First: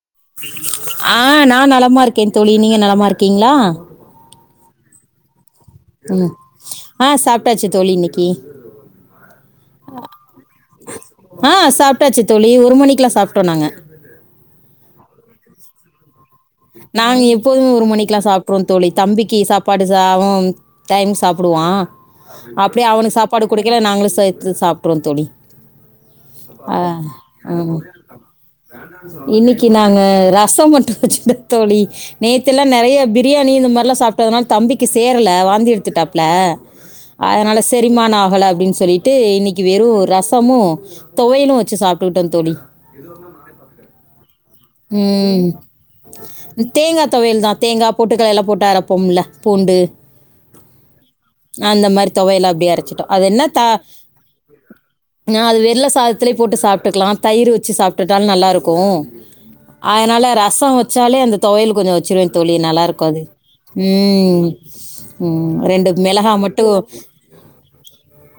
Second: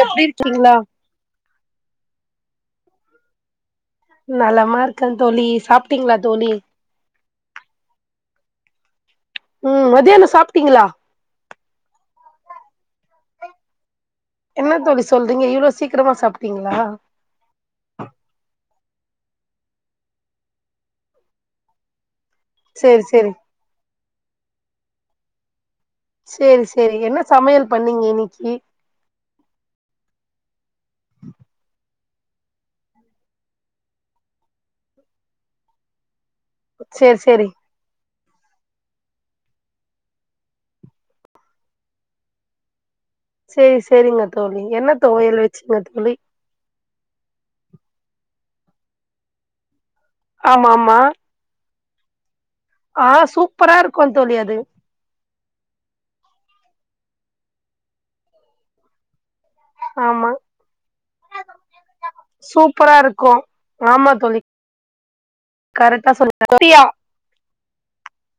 எப்டி இருக்கீங்களா ஆ நா நலமா இருக்கே தோழி நீங்க நலமா இருக்கீங்ளா நலமா இருக்கே தோழி சாப்ட்டீங்களா ம் தோழி ஆ சாப்பிட்டாச்சு தோழி இன்னிக்கி ம் மத்தியானம் சாப்ட்டீங்களா ஆ சாப்ட்டாச்சு தோழி ஒரு மணிக்கெல்லா சாப்ட்டோ நாங்க என்ன தோழி சொல்றீங்க இவ்ளோ சீக்கிரமா சாப் நானு எப் போது ஒரு மணிக்ல்லா சாப்டுருவோ தோழி தம்பிக்கு சாப்பாடு சாவும் டைம்க்கு சாப்டுவா அப்டியே சேரி அவனுக்கு சேரி சாப்பாடு குடுக்கைல நாங்களு சேத்து சாப்டுருவோ தோழி சேரி சேரி என்ன சமையல் பண்ணீங்க இன்னிக்கி இன்னிக்கி நாங்க ரசம் மட்டு வச்சுட்டோ தோழி நேத்து எல்லா நெறையா பிரியாணி இந்த மாதிரில்லா சாப்ட்டதுனால தம்பிக்கு சேர்ல வாந்தி எடுத்துட்டாப்ல சேரி சேரி அதனால சா செரிமான ஆகல அப்டின்னு சொல்லிட்டு இன்னைக்கி வெறும் ரசமும் தொவயலு வச்சு சாப்ட்டுக்கிட்டோ தோழி எது வர்னுனா சேரி சேரிங்க தோழி என்ன துவையல் ம் வச்சீங்க தோழி தேங்கா தொவையல்தா தேங்கா பொட்டுக்கல்லல்லா போட்டு அரப்போம்ல பூண்டு ஆமா ஆமா அந்த மாரி தொவையல்ல அப்டியே அர ஆ சூப்பரா இருக்கு தோழி அது ஆ அது வெல்ல சாதத்துலே போட்டு சாப்ட்டுக்கலா தயிர் வச்சு சாப்ட்டுட்டாலு நல்லாயிருக்கு அதனால ஆமா ரச வச்சாலே அந்த துவையல் கொஞ்சோ வச்சிருவே தோழி நல்லா இருக்கு அது ஆமா தோழி ம் ம் ரெண்டு கரெக்டா மிளகா மட்டு சொன்னீங்க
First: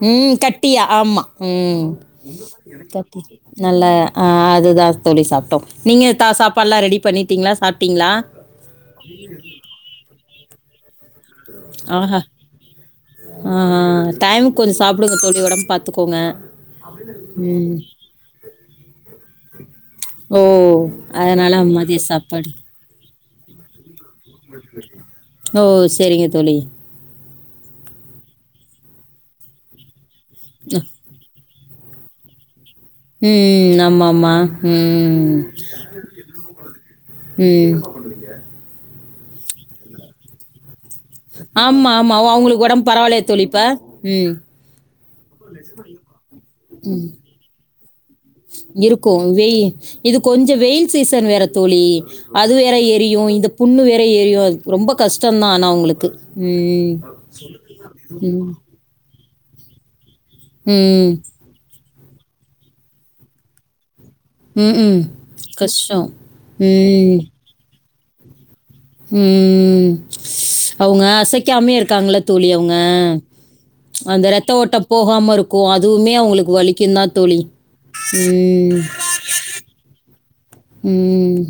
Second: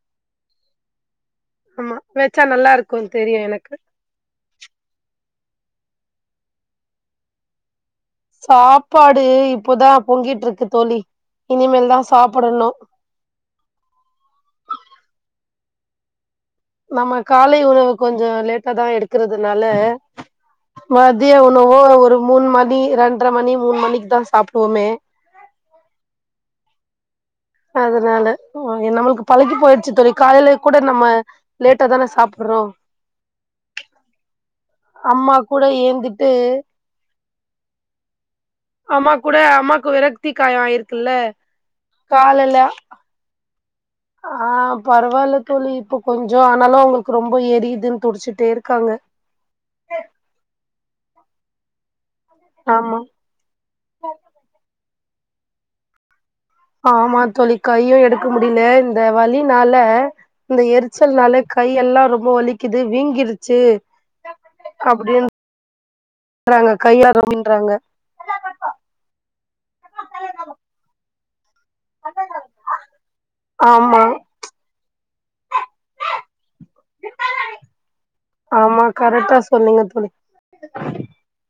ம் கட்டியா ஆமா ம் ஆமா வச்சா நல்லா இருக்கு தெரியு எனக்கு நல்லா ஆ அதுதா தோழி சாப்ட்டோ நீங்க தா சாப்பாடுலா ரெடி பண்ணிட்டீங்ளா சாப்ட்டீங்ளா சாப்பாடு இப்பதா பொங்கிட் இருக்கு தோழி இனிமேல் தா ஆ சாப்பிடணு ஆ டைமுக்கு கொஞ்சோ சாப்பிடுங்க தோழி ஒடம்ப பாத்துக்கோங்க நம்ம காலை உணவு கொஞ்சோ லேட்டாதா எடுக்கறதுனால ஓ மதிய அதனால் உணவோ மதிய ஒரு மூண் சாப்பாடு மணி ரெண்ற மணி மூண் மணிக்கு தா சாப்பிடுவோமே ஓ செரிங்க தோழி அதனால நம்மளுக்கு பழகி போயிடுச்சு தோழி காலையில கூட நம்ம லேட்டா தான சாப்ற்றோ ம் ஆமாம்மா அம்மா ம் கூட ஏந்துட்டு அம்மா கூட அம்மாக்கு விரக்தி காயோ ஆயிருக்குல்ல ஆமா, ஆமா. ஓ, காலுல்ல அவங்களுக்கு உடம்பு பரவாயில்லையா தோழி இப்ப? ம். ஆ பரவால்ல தோழி இப்ப கொஞ்சோ ஆனாலு அவுங்களுக்கு ரொம்ப எரியதுன்னு துடிச்சுட் இருக்கு வெய் இது கொஞ்சோ வெயில் சீசன் வேற தோழி அது வேற ஆமா எரியு இந்த புண்ணு வேற எரியு அது ரொம்ப கஷ்டோ தா ஆனா அவுங்களுக்கு ஆமா தோழி கையு எடுக்க ம். முடியில இந்த வலினால இந்த ம். எரிச்சல்னால கையெல்லா ரொம்ப வலிக்குது வீங்கிருச்சு ம் ம் அப்டின்றாங்க கஷ்டோ ம் றாங்க ம் அவுங்க அசைக்காமேயே இருக்காங்கள தோழி அவுங்க ஆமா அந்த ரத்த ஓட்டோ போகாம இருக்கு அதுவுமே அவுங்களுக்கு வலிக்குந்தா தோழி ம். ஆமா கரெக்டா சொன்னீங்க தோழி ம்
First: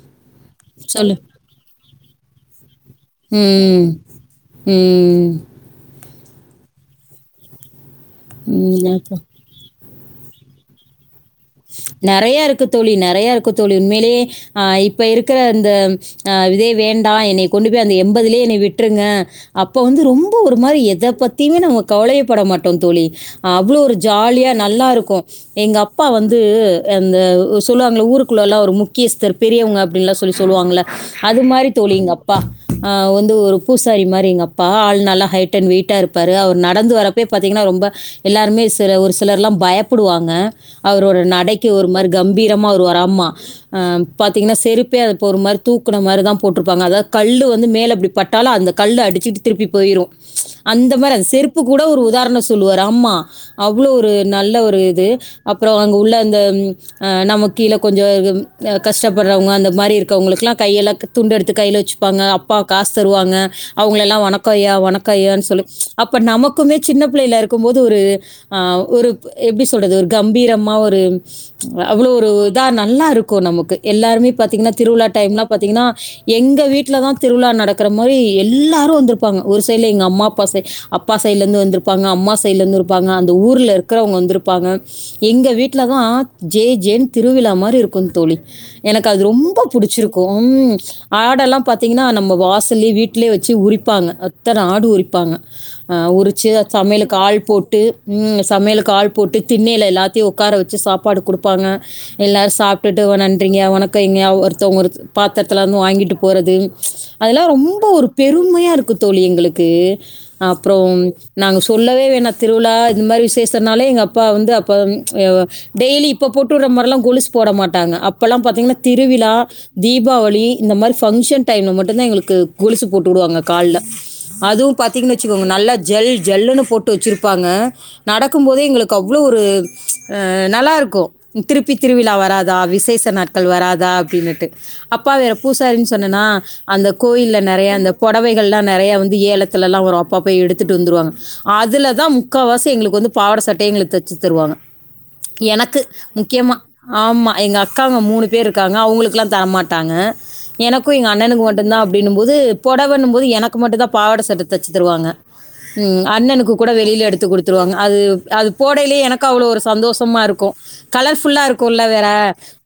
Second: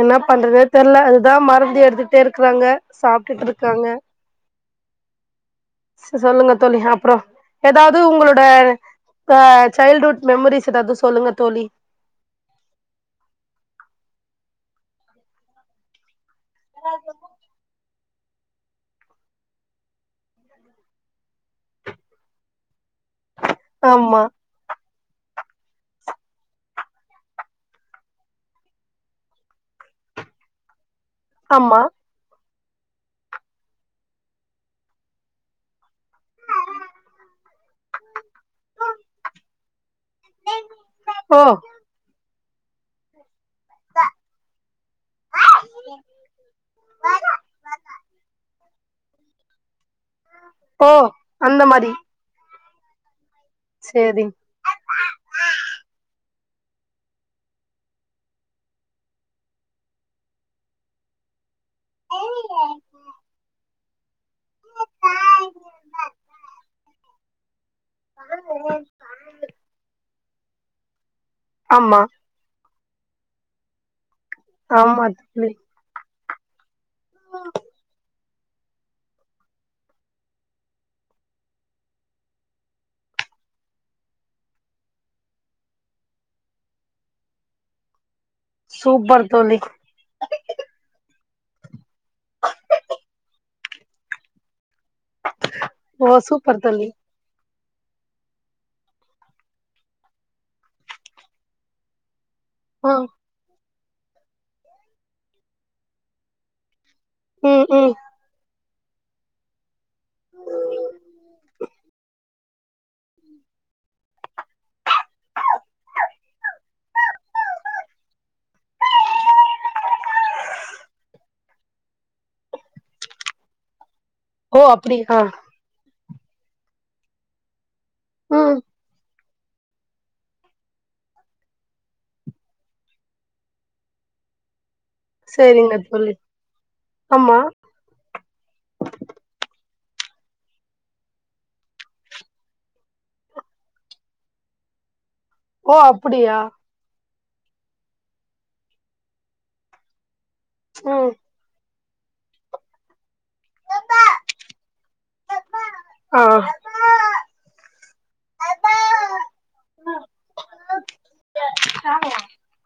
என்னா பண்றதுனே தெர்ல சொல்லு. அதுதா மருந்து எடுத்துட்டே இருக்குறாங்க சாப்ட்டுட் ம். இருக்காங்க ம். சொல்லுங்க தோழி அப்றோ எதாவுது உங்களோட ம். அப்புறம் ஆ சைல்டுஹுட் மெமரிஸ் எதாவுது சொல்லுங்க தோழி நெறையா இருக்கு தோழி நெறையா இருக்கு தோழி உண்மையிலே ஆ இப்ப இருக்குற இந்த அ இதே வேண்டா என்னை கொண்டு போய் அந்த எண்பதுலயே என்னை விட்ருங்க அப்ப வந்து ரொம்ப ஒரு மாரி எத பத்தியுமே நம்ம கவலயேப் பட மாட்டோ தோழி அவ்ளோ ஒரு ஆமா ஜாலியா நல்லா இருக்கு எங்க அப்பா வந் து அந்த சொல்லுவாங்கள ஊருக்குள்ள எல்லா ஒரு முக்கியஸ்தர் பெரியவங்க அப்டின்ல்லா சொல்லி சொல்லுவாங்கள அது மாரி ஆமா தோழி எங்க அப் இப்பா வந்து ஒரு பூசாரி மாரி எங்க பா வந்து பூசாரி மாரி எங்க அப்பா ஆள் நல்லா ஹைட் அண்ட் வெயிட்டா இருப்பாரு அவர் நடந்து வர ப்பே பாத்தீங்கன்னா ரொம்ப எல்லாருமே சில ஒரு சிலர்ல்லா பயப்படுவாங்க அவரோட ஓ நடைக்கு ஒரு மாரி கம்பீரமா வருவாரு ஆம்மா அ பாத்தீங்கன்னா செருப்பே அத போ ஒரு மாரி தூக்குன மாரி தா போட்டிருப்பாங்க அதாவுது கல்லு வந்து மேல இப்டி பட் டாலு அந்த கல் அடிச்சுட்டு திருப்பி போயிரு ஓ அந்த மாரி அந்த செருப்பு கூட ஒரு உதாரண சொல்லுவாரு ஆம்மா அவ்ளோ ஒரு சேரி நல்ல ஒரு இது அப்றோ அங்க உள்ள இந்த நம் கீழே கொஞ்சோ கஷ்டப்படுறவங்க அந்த மாரி இருக்குருவங்கெல்லா கையெல்லா துண்டு எடுத்து கையில வச்சுப்பாங்க அப்பா காசு தருவாங்க அவங்கள எல்லா வணக்கோய்யா வணக்கோய்யான்னு சொல்லு அப்ப நமக்குமே சின்ன பிள்ளைள இருக் இருக்கு போது ஒரு ஆ ஒரு எப்டி சொல்றது ஒரு கம்பீரமா ஒரு ஆமா அவ்ளோ இதா நல்லா இருக்கு நமக்கு எல்லாருமே ஆமா திருவிழா டைம்லா தோழி பாத்தீங்னா எங்க வீட்ல தா திருவிழா நடக்ற மாரி எல்லாரு வந்திருப்பாங்க ஒரு சைடுலே எங்க அம்மா அப்பா சே அப்பா சைடுல இருந்து வந்திருப்பாங்க அம்மா சைடுலருந்து ஒருப் ப்பாங்க அந்த ஊர்ல இருக்கிறவங்க வந்து இருப்பாங்க எங்க வீட்ல அ தாத் ஜே ஜேன் திருவிழா மாதிரி இருக்கு தோழி எனக்கு அது சூப்பர் தோழி ரொம்ப புடிச்சிரு க்கு ஆடெல்லா பாத்தீங்னா நம்ம வாசல்யே வீட்லே வச்சி உரிப்பாங்க அத்தனா ஆடு உரிப் பாங்க அ ஓ உரிச்சி சூப்பர் தோழி சமையலுக்கு ஆள் போ ட்டு ம் சமையலுக்கு ஆள் போட்டு திண்ணேல எல்லாத்தையு உக்கார வச்சி சாப்பாடு குடுப்பாங்க எல்லாரு ஆ சாப்டுட்டு நன்றிங்க உனக்கு இங்யா ஓ ஒருத்தவங்க ஒருத்து பாத்தரத்தில்ல வந்து வாங்கிட்டு போறது அதெல்லா ம் ரொம்ப ம் ஒரு பெருமையா இருக்கு தோழி எங்களுக்கு அப்ரோம் நாங்க சொல்லவே வேணா திருவிழா இந்த மாரி விசேஷனாலே எங்க அப்பா வந்து அப்போம் ஏ ஒ அ டெய்லி இப்ப போட்டுடுற மாதிரல்லா கொலுசு போட மாட்டாங்க அப்பெல்லா பாத்தீங்னா திருவிழா தீபாவளி இந்த மாரி பங்க்ஷன் டைம்ல மட்டுதா எங்களுக்கு கொலுசு போட்டு உடுவாங்க கால்ல ஓ அதுவு பாத்தீங்கன்னு அப்டியா வச்சுக்கோங்க நல்லா ஜல் ஜல்லுன்னு போட்டு வச்சிருப்பாங்க நடக்கு ம் போதே எங்களு கவ்ள ஒரு ஆ நல்லா இருக்கு திருப்பி திருவிழா வராதா விசேஷ நாட்கள் வராதா அப்டின்னுட்டு அப்பா வேற சேரிங்க பூசாரின்னு தோழி சொன்னன்னா அந்த ஆமா கோயில்ல நறைய அந்த புடவைகள்லா நறையா வந்து ஏலத்துலலா வரு அப்பா போய் எடுத்துட்டு வந்துருவாங்க அதுலதா முக்காவாசி எங்ளுக்கு வந்து பாவட சட்டயே எங்களுக்கு தச்சி தருவாங்க ஓ எனக்கு அப்டியா முக்கியமா ஆமா எங்க அக்காவுங்க மூனு இருக்காங்க அவங்களுக்குக்கில்லா தரமாட்டாங்க எனக்கும் எங்க ம் அண்ணனுக்கு மட்டும்தா அப்டின்னும்போது புடவைன்னும் போது எனக்கு மட்டு தா பாவாட சட்ட தச்சி தருவாங்க ம் ஆ அண்ணனுக்கு கூட வெளில எடுத்து குடுத்துருவாங்க அது அது போடேலேயே எனக்கு அவ்ளோ ஒரு சந்தோஷமா இருக்கு கலர்ஃபுல்லா இருக்குல்ல வேற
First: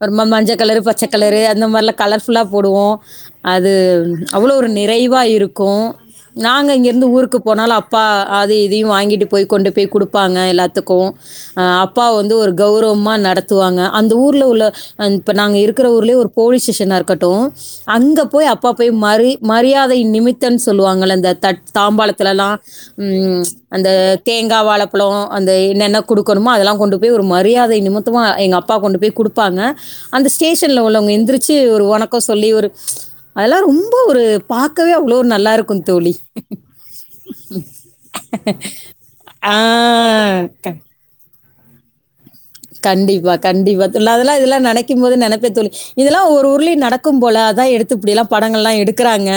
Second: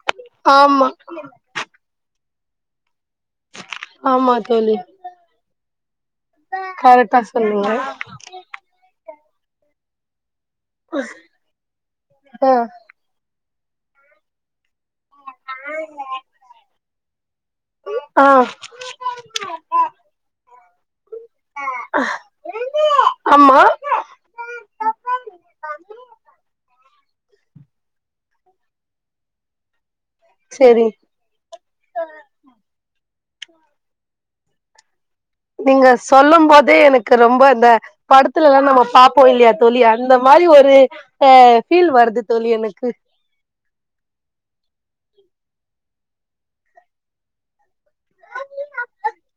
ஒரு மம் மஞ்சள் கலரு ஆமா ப ச்ச கலர் அந்த மாதிரிலாம கலர்ஃபுல்லா போடுவோ அது ஆமா அவ்ளோ ஒரு தோழி நிறைவா இருக்கு நாங்க இங்கேருந்து கரெக்டா ஊருக்கு சொன்னீங்க போனாலு அப்பா அது இதையு வாங்கிட்டு போய் கொண்டு பேய் குடுப்பாங்க எல்லாத்துக்கு அ அப்பா வந்து ஒரு ஆ கௌ ருவமா நடத்துவாங்க அந்த ஊர்ல உள்ள இப்ப நாங்க இருக்கிற ஊர்லயே ஒரு போலீஸ் ஸ்டேஷனா இருக்கட்டு அங்க ஆ போய் அப்பா போய் மரி மரியாதை நிமித்தன்னு சொல்லுவாங்கல இந்த தட்டு தாம்பாளத்திலலா ம் ஆமா அந்த தேங்கா வாழைப்பழோ அந்த என்னென்ன குடுக்கணுமோ அதெல்லா கொண்டு போய் ஒரு மரியாதை நிமித்தமா எங்க அப்பா கொண்டு போய் குடுப்பாங்க அந்த சேரி ஸ்டேஷன்ல உள்ளவங்க எந்திரிச் சி ஒரு வணக்கோ சொல்லி ஒரு அதெல்லா ரொம்ப ஒரு பாக்கவே அவ்வளோ ஒரு நல்லாருக்கும் நீங்க தோழி. சொல்லும் போதே எனக்கு ரொம்ப இந்த படத்துல எல்லா நம்ம பாப் ப்போ இல்லயா ஆ. தோழி அந்த மாரி க ஒரு அ ஃபீல் வருது தோழி எனக்கு கண்டிப்பா கண்டிப்பா தோ அதெல்லா இதெல்லா நனைக்கும் போது நனப்ப தோழி இதெல்லா ஒரு ஊர்ளயு நடக்கும் போல அதா எடுத்து இப்டி எல்லா படங்கள் எல்லா எடுக்குறாங்க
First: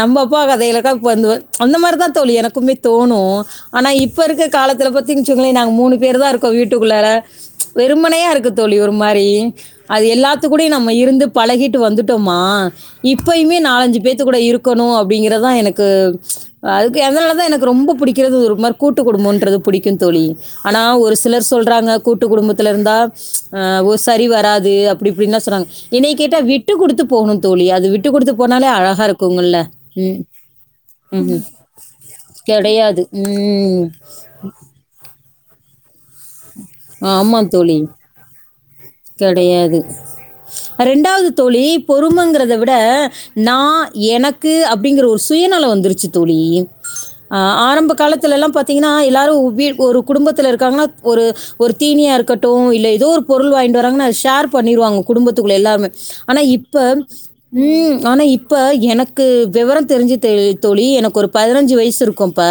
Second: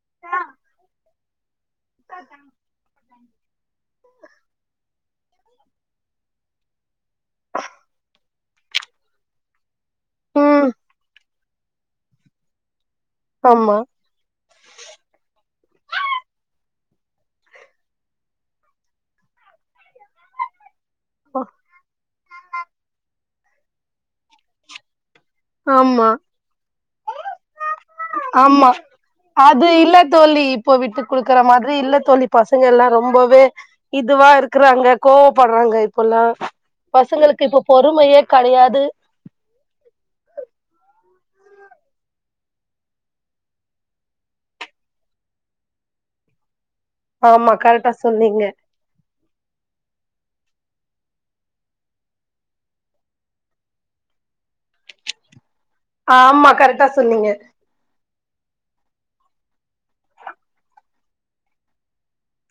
நம்ம அப்பா கதைகளுக்கா இப்பா வந்து அந்த மாதிரிதா தோழி எனக்குமே தோணு ஆனா இப்ப இருக்க காலத்துல பாத்திங்க பத்தி சிங்கோலே நாங்க மூனு பேரு தா இருக்கோ வீட்டுக்குள்ளார வெறுமனையா இருக்கு தோழி ஒரு மாதிரி அது எல்லாத்து ம் கூடயு நம்ம இருந்து பழகிட்டு வந்துட்டோமா இப்பேயுமே ஆமா நாலஞ்சி பேத்து கூட இருக் கணு அப்டிங்கறது தா எனக்கும் அதுக்கு அதனாலதா எனக்கு ரொம்ப புடிக்கிறது ஒரு மாரி கூட்டு குடும்பன்றது புடிக்கு தோழி ஆனா ஒரு சிலர் சொல்றாங்க கூட்டு குடும்பத்துல இருந்தா ஆ ஒ சரி வராது அப்டி இப்டின்னா சொன்னாங்க ஆமா என்னய கேட்டா விட்டு குடுத்து போகணு தோழி அது விட் ஆமா அது இல்ல ம். தோழி இப்போ ம். விட்டுகுடுக்குற மாதிரி இல்ல தோழி பசங்கெல்லா கிடையாது. ரொம்பவே ம். இ இதுவா இருக்கறாங்க கோவபடுறாங்க இப்போல்லா பசங்களுக்கு இப்ப பொறுமையே கெடையாது கெடையாது ரெண்டாவுது தோழி பொறுமங்கறத விட நா எனக்கு அப்டிங்கற ஒரு சுயநலோ வந்துருச்சு தோழி ஆ ஆமா ஆரம்ப கரெக்டா காலத்துல சொன்னீங்க எல்லா பாத்தீங்கனா எல்லாரு ஒரு வீ ஒரு குடும்பத்துல இருக்காங்கனா ஒரு ஒரு தீனியா இருக்கட்டு இல்ல ஏதோ ஒரு பொருள் வாங்கிட்டு வராங்கனா ஷேர் பண்ணிருவாங்க குடும்பத்துக்குள்ள எல்லாமே ஆனா ஆமா இப்ப கரெக்டா சொன்னீங்க ம் ஆனா இப்போ எனக்கு வெவரோ தெரிஞ்சே த தோழி எனக்கு ஒரு பதினஞ்சு வயசு இருக்கு அப்ப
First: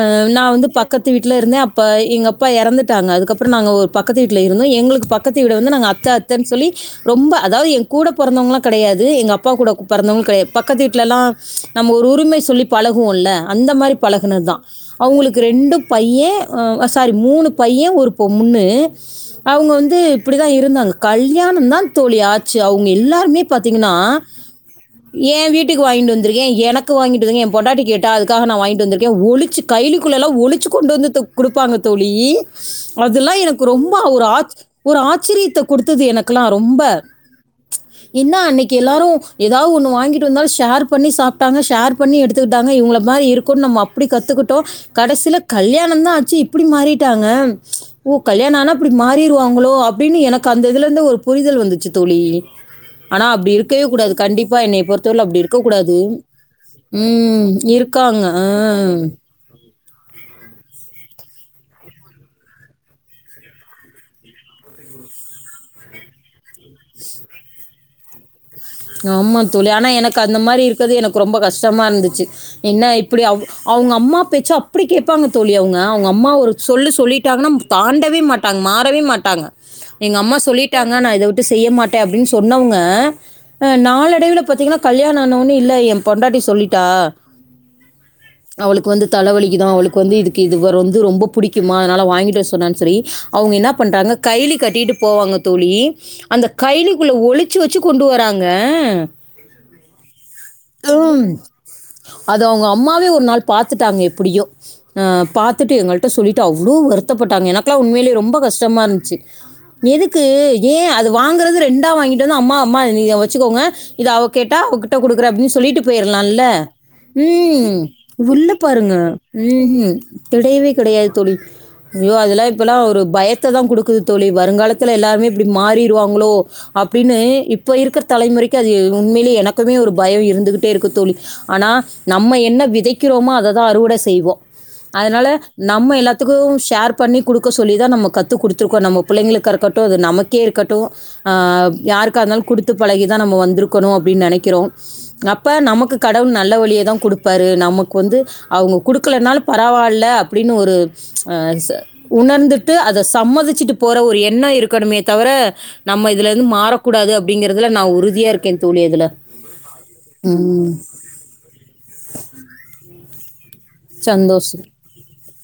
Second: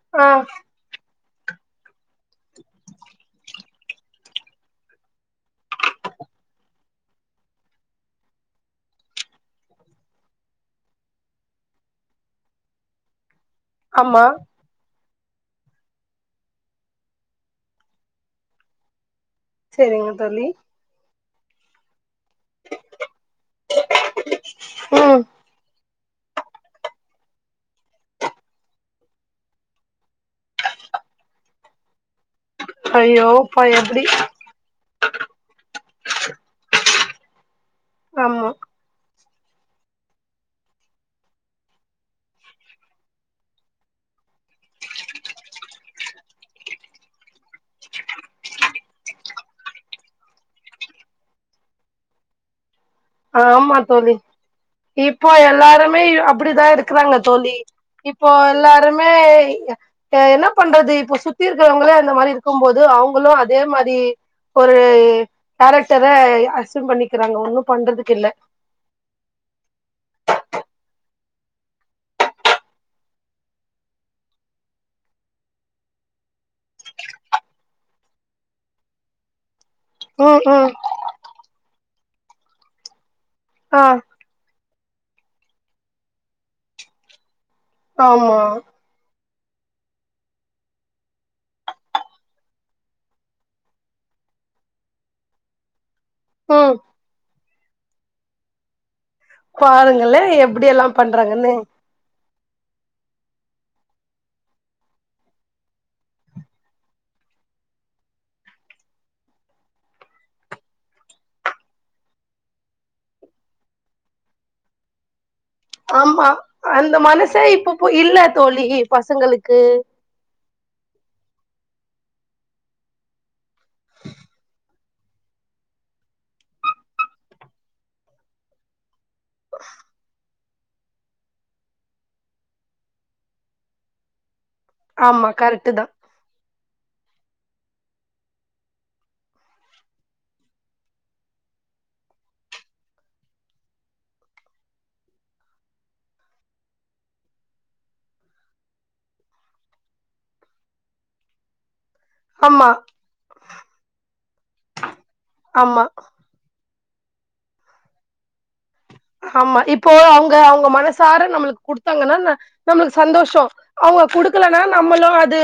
ஆ நா வந்து பக் கத்து வீட்ல இருந்தே அப்ப எங்க அப்பா இறந்துட்டாங்க அதுக்கப்பறோ நாங்க ஒரு பக்கத்து வீட்ல இருந்தோ எங்களுக்கு பக்கத் த்து வீட வந்து நாங்க அத்த அத்தன்னு சொல்லி ரொம்ப அதாவது எங்க கூட பொறந்தவங்களா கெடையாது எங்க அப்பா கூட பெறந்தவங்க கெடையாது பக்கத்து வீட்லலா நம்ம ஒரு உரிமை சொல்லி பழகுவோல்ல அந்த மாரி ஆமா பழகுனது தா அவுங்களுக்கு ரெண்டு பையே அ சாரி மூனு பையே ஒரு பொண்ணு அவுங்க வந்து செரிங்க இப்டி தா தோழி இருந்தாங்க கல்யாணோ தா தோழியாச்சு அவுங்க எல்லாருமே பாத்தீங்கன்னா ம் ஏ வீட்டுக்கு வாங்கிட்டு வந்துரு ஏ எனக்கு வாங்கிட்டு ஏ பொண்டாட்டி கேட்டா அதுக்காக நா வாங்கிட்டு வந்துருக்கே ஒழுச்சு கயிலிக்குள்ளல்லா ஒழிச்சு கொண்டு வந்து குடுப்பாங்க தோழி அதெல்லா ஐயோப்பா எனக்கு ரொம்ப எப்டி ஒரு ஆச் ஒரு ஆச்சரியத்த கொடுத்தது எனக்கெல்லா ரொம்ப ஏன்னா ஆமா அன்னைக் கு எல்லாரு ஏதாவது ஒன்னு வாங்கிட்டு வந்தாலு ஷேர் பண்ணி சாப்டாங்க சேர் பண்ணி எடுத்துக்கிட்டாங்க இவுங்கள மாரி நம்ம இருக்கனு நம்ம அப் அப்டி கத்துக்கிட்டோ கடைசியில கல்யானோ தா ஆச்சு இப்டி மாறிட்டாங்க ஓ கல்யாணோ ஆனா இப்டி மாறிடுவா ங்கலோ அப்டின்னு எனக்கு அந்த இதுல இருந்து ஒரு புரிதல் வந்துச்சு தோழி ஆனா அப்டி ஆமா இருக்கவே தோழி கூடாது கண்டிப்பா என்னைய பொறுத்தவரைல இப்போ அப்டி இருக்க கூடாது எல்லாருமே அப்டிதா இருக்குறாங்க ம் தோழி இருக் இப்போ எல்லாருமே என்ன பண்றது இப்ப சுத்தி இருக்கிறவங்களே அந்த மாரி இருக்கும் போது அவுங்களு அதே மாரி ஒரு கேரக்டரே அசூம் பண்ணிக்கிறாங்க ஒன்னு பண்றதுக்கு இல்ல ஆமா தோழி ஆனா எனக்கு அந்த மாரி இருக்கறது எனக்கு ரொம்ப கஷ்டமா இருந்துச்சு என்ன இப்டி அவ அவுங்க அம்மா பேச்சு அப்டி கேப்பாங்க தோழி அவுங்க அவுங்க அம்மா ஒரு சொல்லு சொல்லிட்டாங்கனா தாண்டவே மாட்டாங்க மாறவே மாட்டாங்க எங்க அம்மா ம் ம் சொல்லிட்டாங்க நா இத விட்டு செய்ய மாட்டே அப்டின்னு சொன்னவங்க ஆ நாளடைவுல பாத்தீங்கன்னா கல்யாணோ ஆன ஒன்னே இல்ல ஏ பொண்டாட்டி சொல்லிட்டா இப்ப அவுங்க அவளுக்கு வந்து தலைவலிக்குதா அவளுக்கு வந்து இதுக்கு இது வர வந்து ரொம்ப புடிக்குமா அதனால வாங்கிட்டு வர சொன்னானு சொல்லி அவுங்க என்ன பண்றாங்க கைய்லி கட்டிட்டு போவாங்க தோழி அந்த ம் கையிலிக்குள்ளே ஒழுச்சு வச்சு கொண்டு வராங்க பாருங்களே எப்டி எல்லா பண்றாங்கன்னு அத அவுங்க அம்மாவே ஒரு நாள் பாத்துட்டாங்க எப்டியோ அ பாத்துட்டு எங்கள்ட்ட சொல்லிட்டு அவ்ளோ வருத்தப்பட்டாங்க எனக்கெல்லா உண்மையிலயே ரொம்ப கஷ்டமா இருந்துச்சு எதுக்கு ஏ அது வாங்கறது ரெண்டா வாங்கிட்டு வந்து அம்மா அம்மா இத நீங்க வச்சுக்கோங்க இத அவ கேட்டா அவ கிட்ட குடுக்குற அப்டின்னு சொ சொல்லிட்டு ஆமா போயிரலால்ல அந்த மனசே இப்ப ம் போ இல்ல தோழி பாருங்க பசங்களுக்கு ம் ம் கெடையவே கெடையாது தோழி ஐயோ அதெல்லா இப்போல்லா ஒரு பயத்த தா குடுக்குது தோழி வருங்காலத் தெர்ல எல்லார்மே இப்டி மாறிருவாங்களோ அப்டினு இப்ப இருக்க தலைமுறைக்கு அது உண்மையிலே எனக்குமே ஒரு பயம் இருந்துகிட்டே இருக்கு தோழி ஆனா நம்ம என்ன விதைக்கிறோமோ அத தா அறுவட செய்வோ அதனால ஆமா கரெக்ட்டு தா நம்ம எல்லா துக்கு ஷேர் பண்ணி குடுக்க சொல்லி தா நம்ம கத்துக் குடுத்துருக்கோ நம்ம புள்ளைங்களுக்கா இருக்கட்டு அது நமக்கே இருக்கட்டு ஆ யாருக்காக இருந்தாலு குடுத்து பழகிதா நம்ம வந்ருக்கணு அப்டின் நெனக்கிறோ அப்ப நமக்கு கடவுள் நல்ல வழியதா குடுப்பாரு நமக்கு வந்து அவுங்க குடுக்கலனாலு பரவால்ல அப்டினு ஒரு ச ஆமா உணர்ந்துட்டு அத சம்மதிச்சிட்டு போற ஒரு எண்ண இருக்கணுமே தவர ஆமா நம்ம இதுல இருந்து மாறக்கூடாது அப்டிங்கறதுல நா உறுதியா இருக்கே தோழி அதுல ஆமா இப்போ அவுங்க அவுங்க ம். மனசார நம்ளுக்கு குடுத்தாங்கன்னா ந நம்ளுக்கு சந்தோஷோ அவுங்க குடுக்லனா சந்தோஷம். நம்மளு அது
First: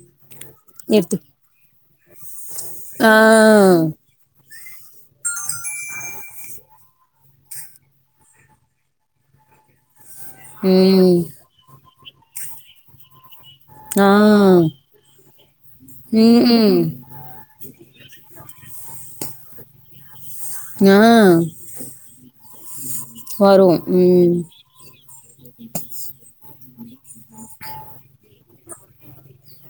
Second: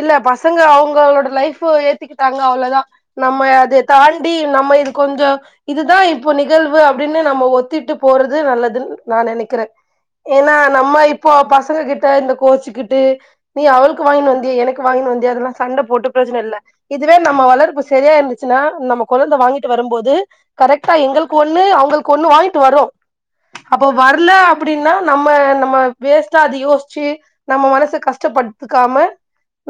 இல்ல பசங்க எடுத்து அவங்களோட லைஃபு த்திகிட்டாங்க அவ்ளதா ஆ. நம்ம அது தாழ் அப்டி நம்ம இது கொஞ்ச இதுதா இப்ப நிகழ்வு அப்டினு நம்ம ஒத்திட்டு போறது நல்லதுன் நா நெனக்கிறே ஏனா நம்ம ம். இப்போ பசங்ககிட் ட இந்த கோச்சிகிட்டு நீ அவுளுக்கு ஆ வாங்கினு வந்தியா எனக்கு வாங்கினு வந்தியா அதெல்லா சண்ட போட்டு ப்ரோச்சன இல்ல ம். இது தே நம்ம வளர்ப்பு சரியா இருந்துச்சுன்னா நம்ம கொழந்த வாங்கிட்டு வரும்போது கரெக்ட்டா ஆ எங்ளுக்கு ஒன்னு அவுங்ளுக் கொன்னு வாங்கிட்டு வருவோ வரும். அப்ப வர்ல ம். அப்டின்னா நம்ம நம்ம வேஸ்ட்டா அது யோஷ்ச்சி நம்ம மனச கஷ்டப்பட் த்துகாம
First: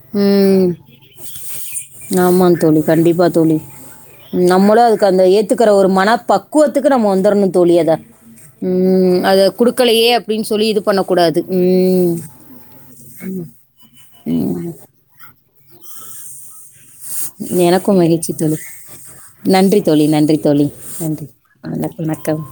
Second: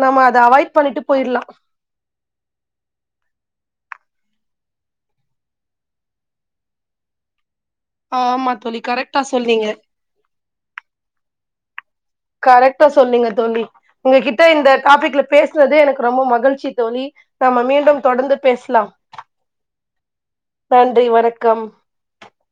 நம்ம அத அவாய்ட் பண்ணிட்டு பொயிட்லா ஆமா தோழி கண்டிப்பா தோழி நம்மளோ அதுக்கு அந்த ஏத்துக்கிற ஒரு மன பக்குவத்துக்கு நம்ம வந்தர்ணு தோழி அத ஆமா தோழி கரெக்டா ம் அத சொன்னீங்க குடுக்லையே அப்டின் சொல்லி இது பண்ண கூடாது ம் கரெக்ட்டா சொன்னீங்க தோழி ஒங்ககிட்ட ம். இந்த டாபிக்ல பேசுனதே எனக்கு ரொம்ப மகிழ்ச்சி தோழி நம்ம எனக்கும் மீண்டும் மகிழ்ச்சி தொடர்ந்து தோழி. பேசலா நன்றி தோழி நன்றி தோழி நன்றி வணக்கம் வண வணக்கம்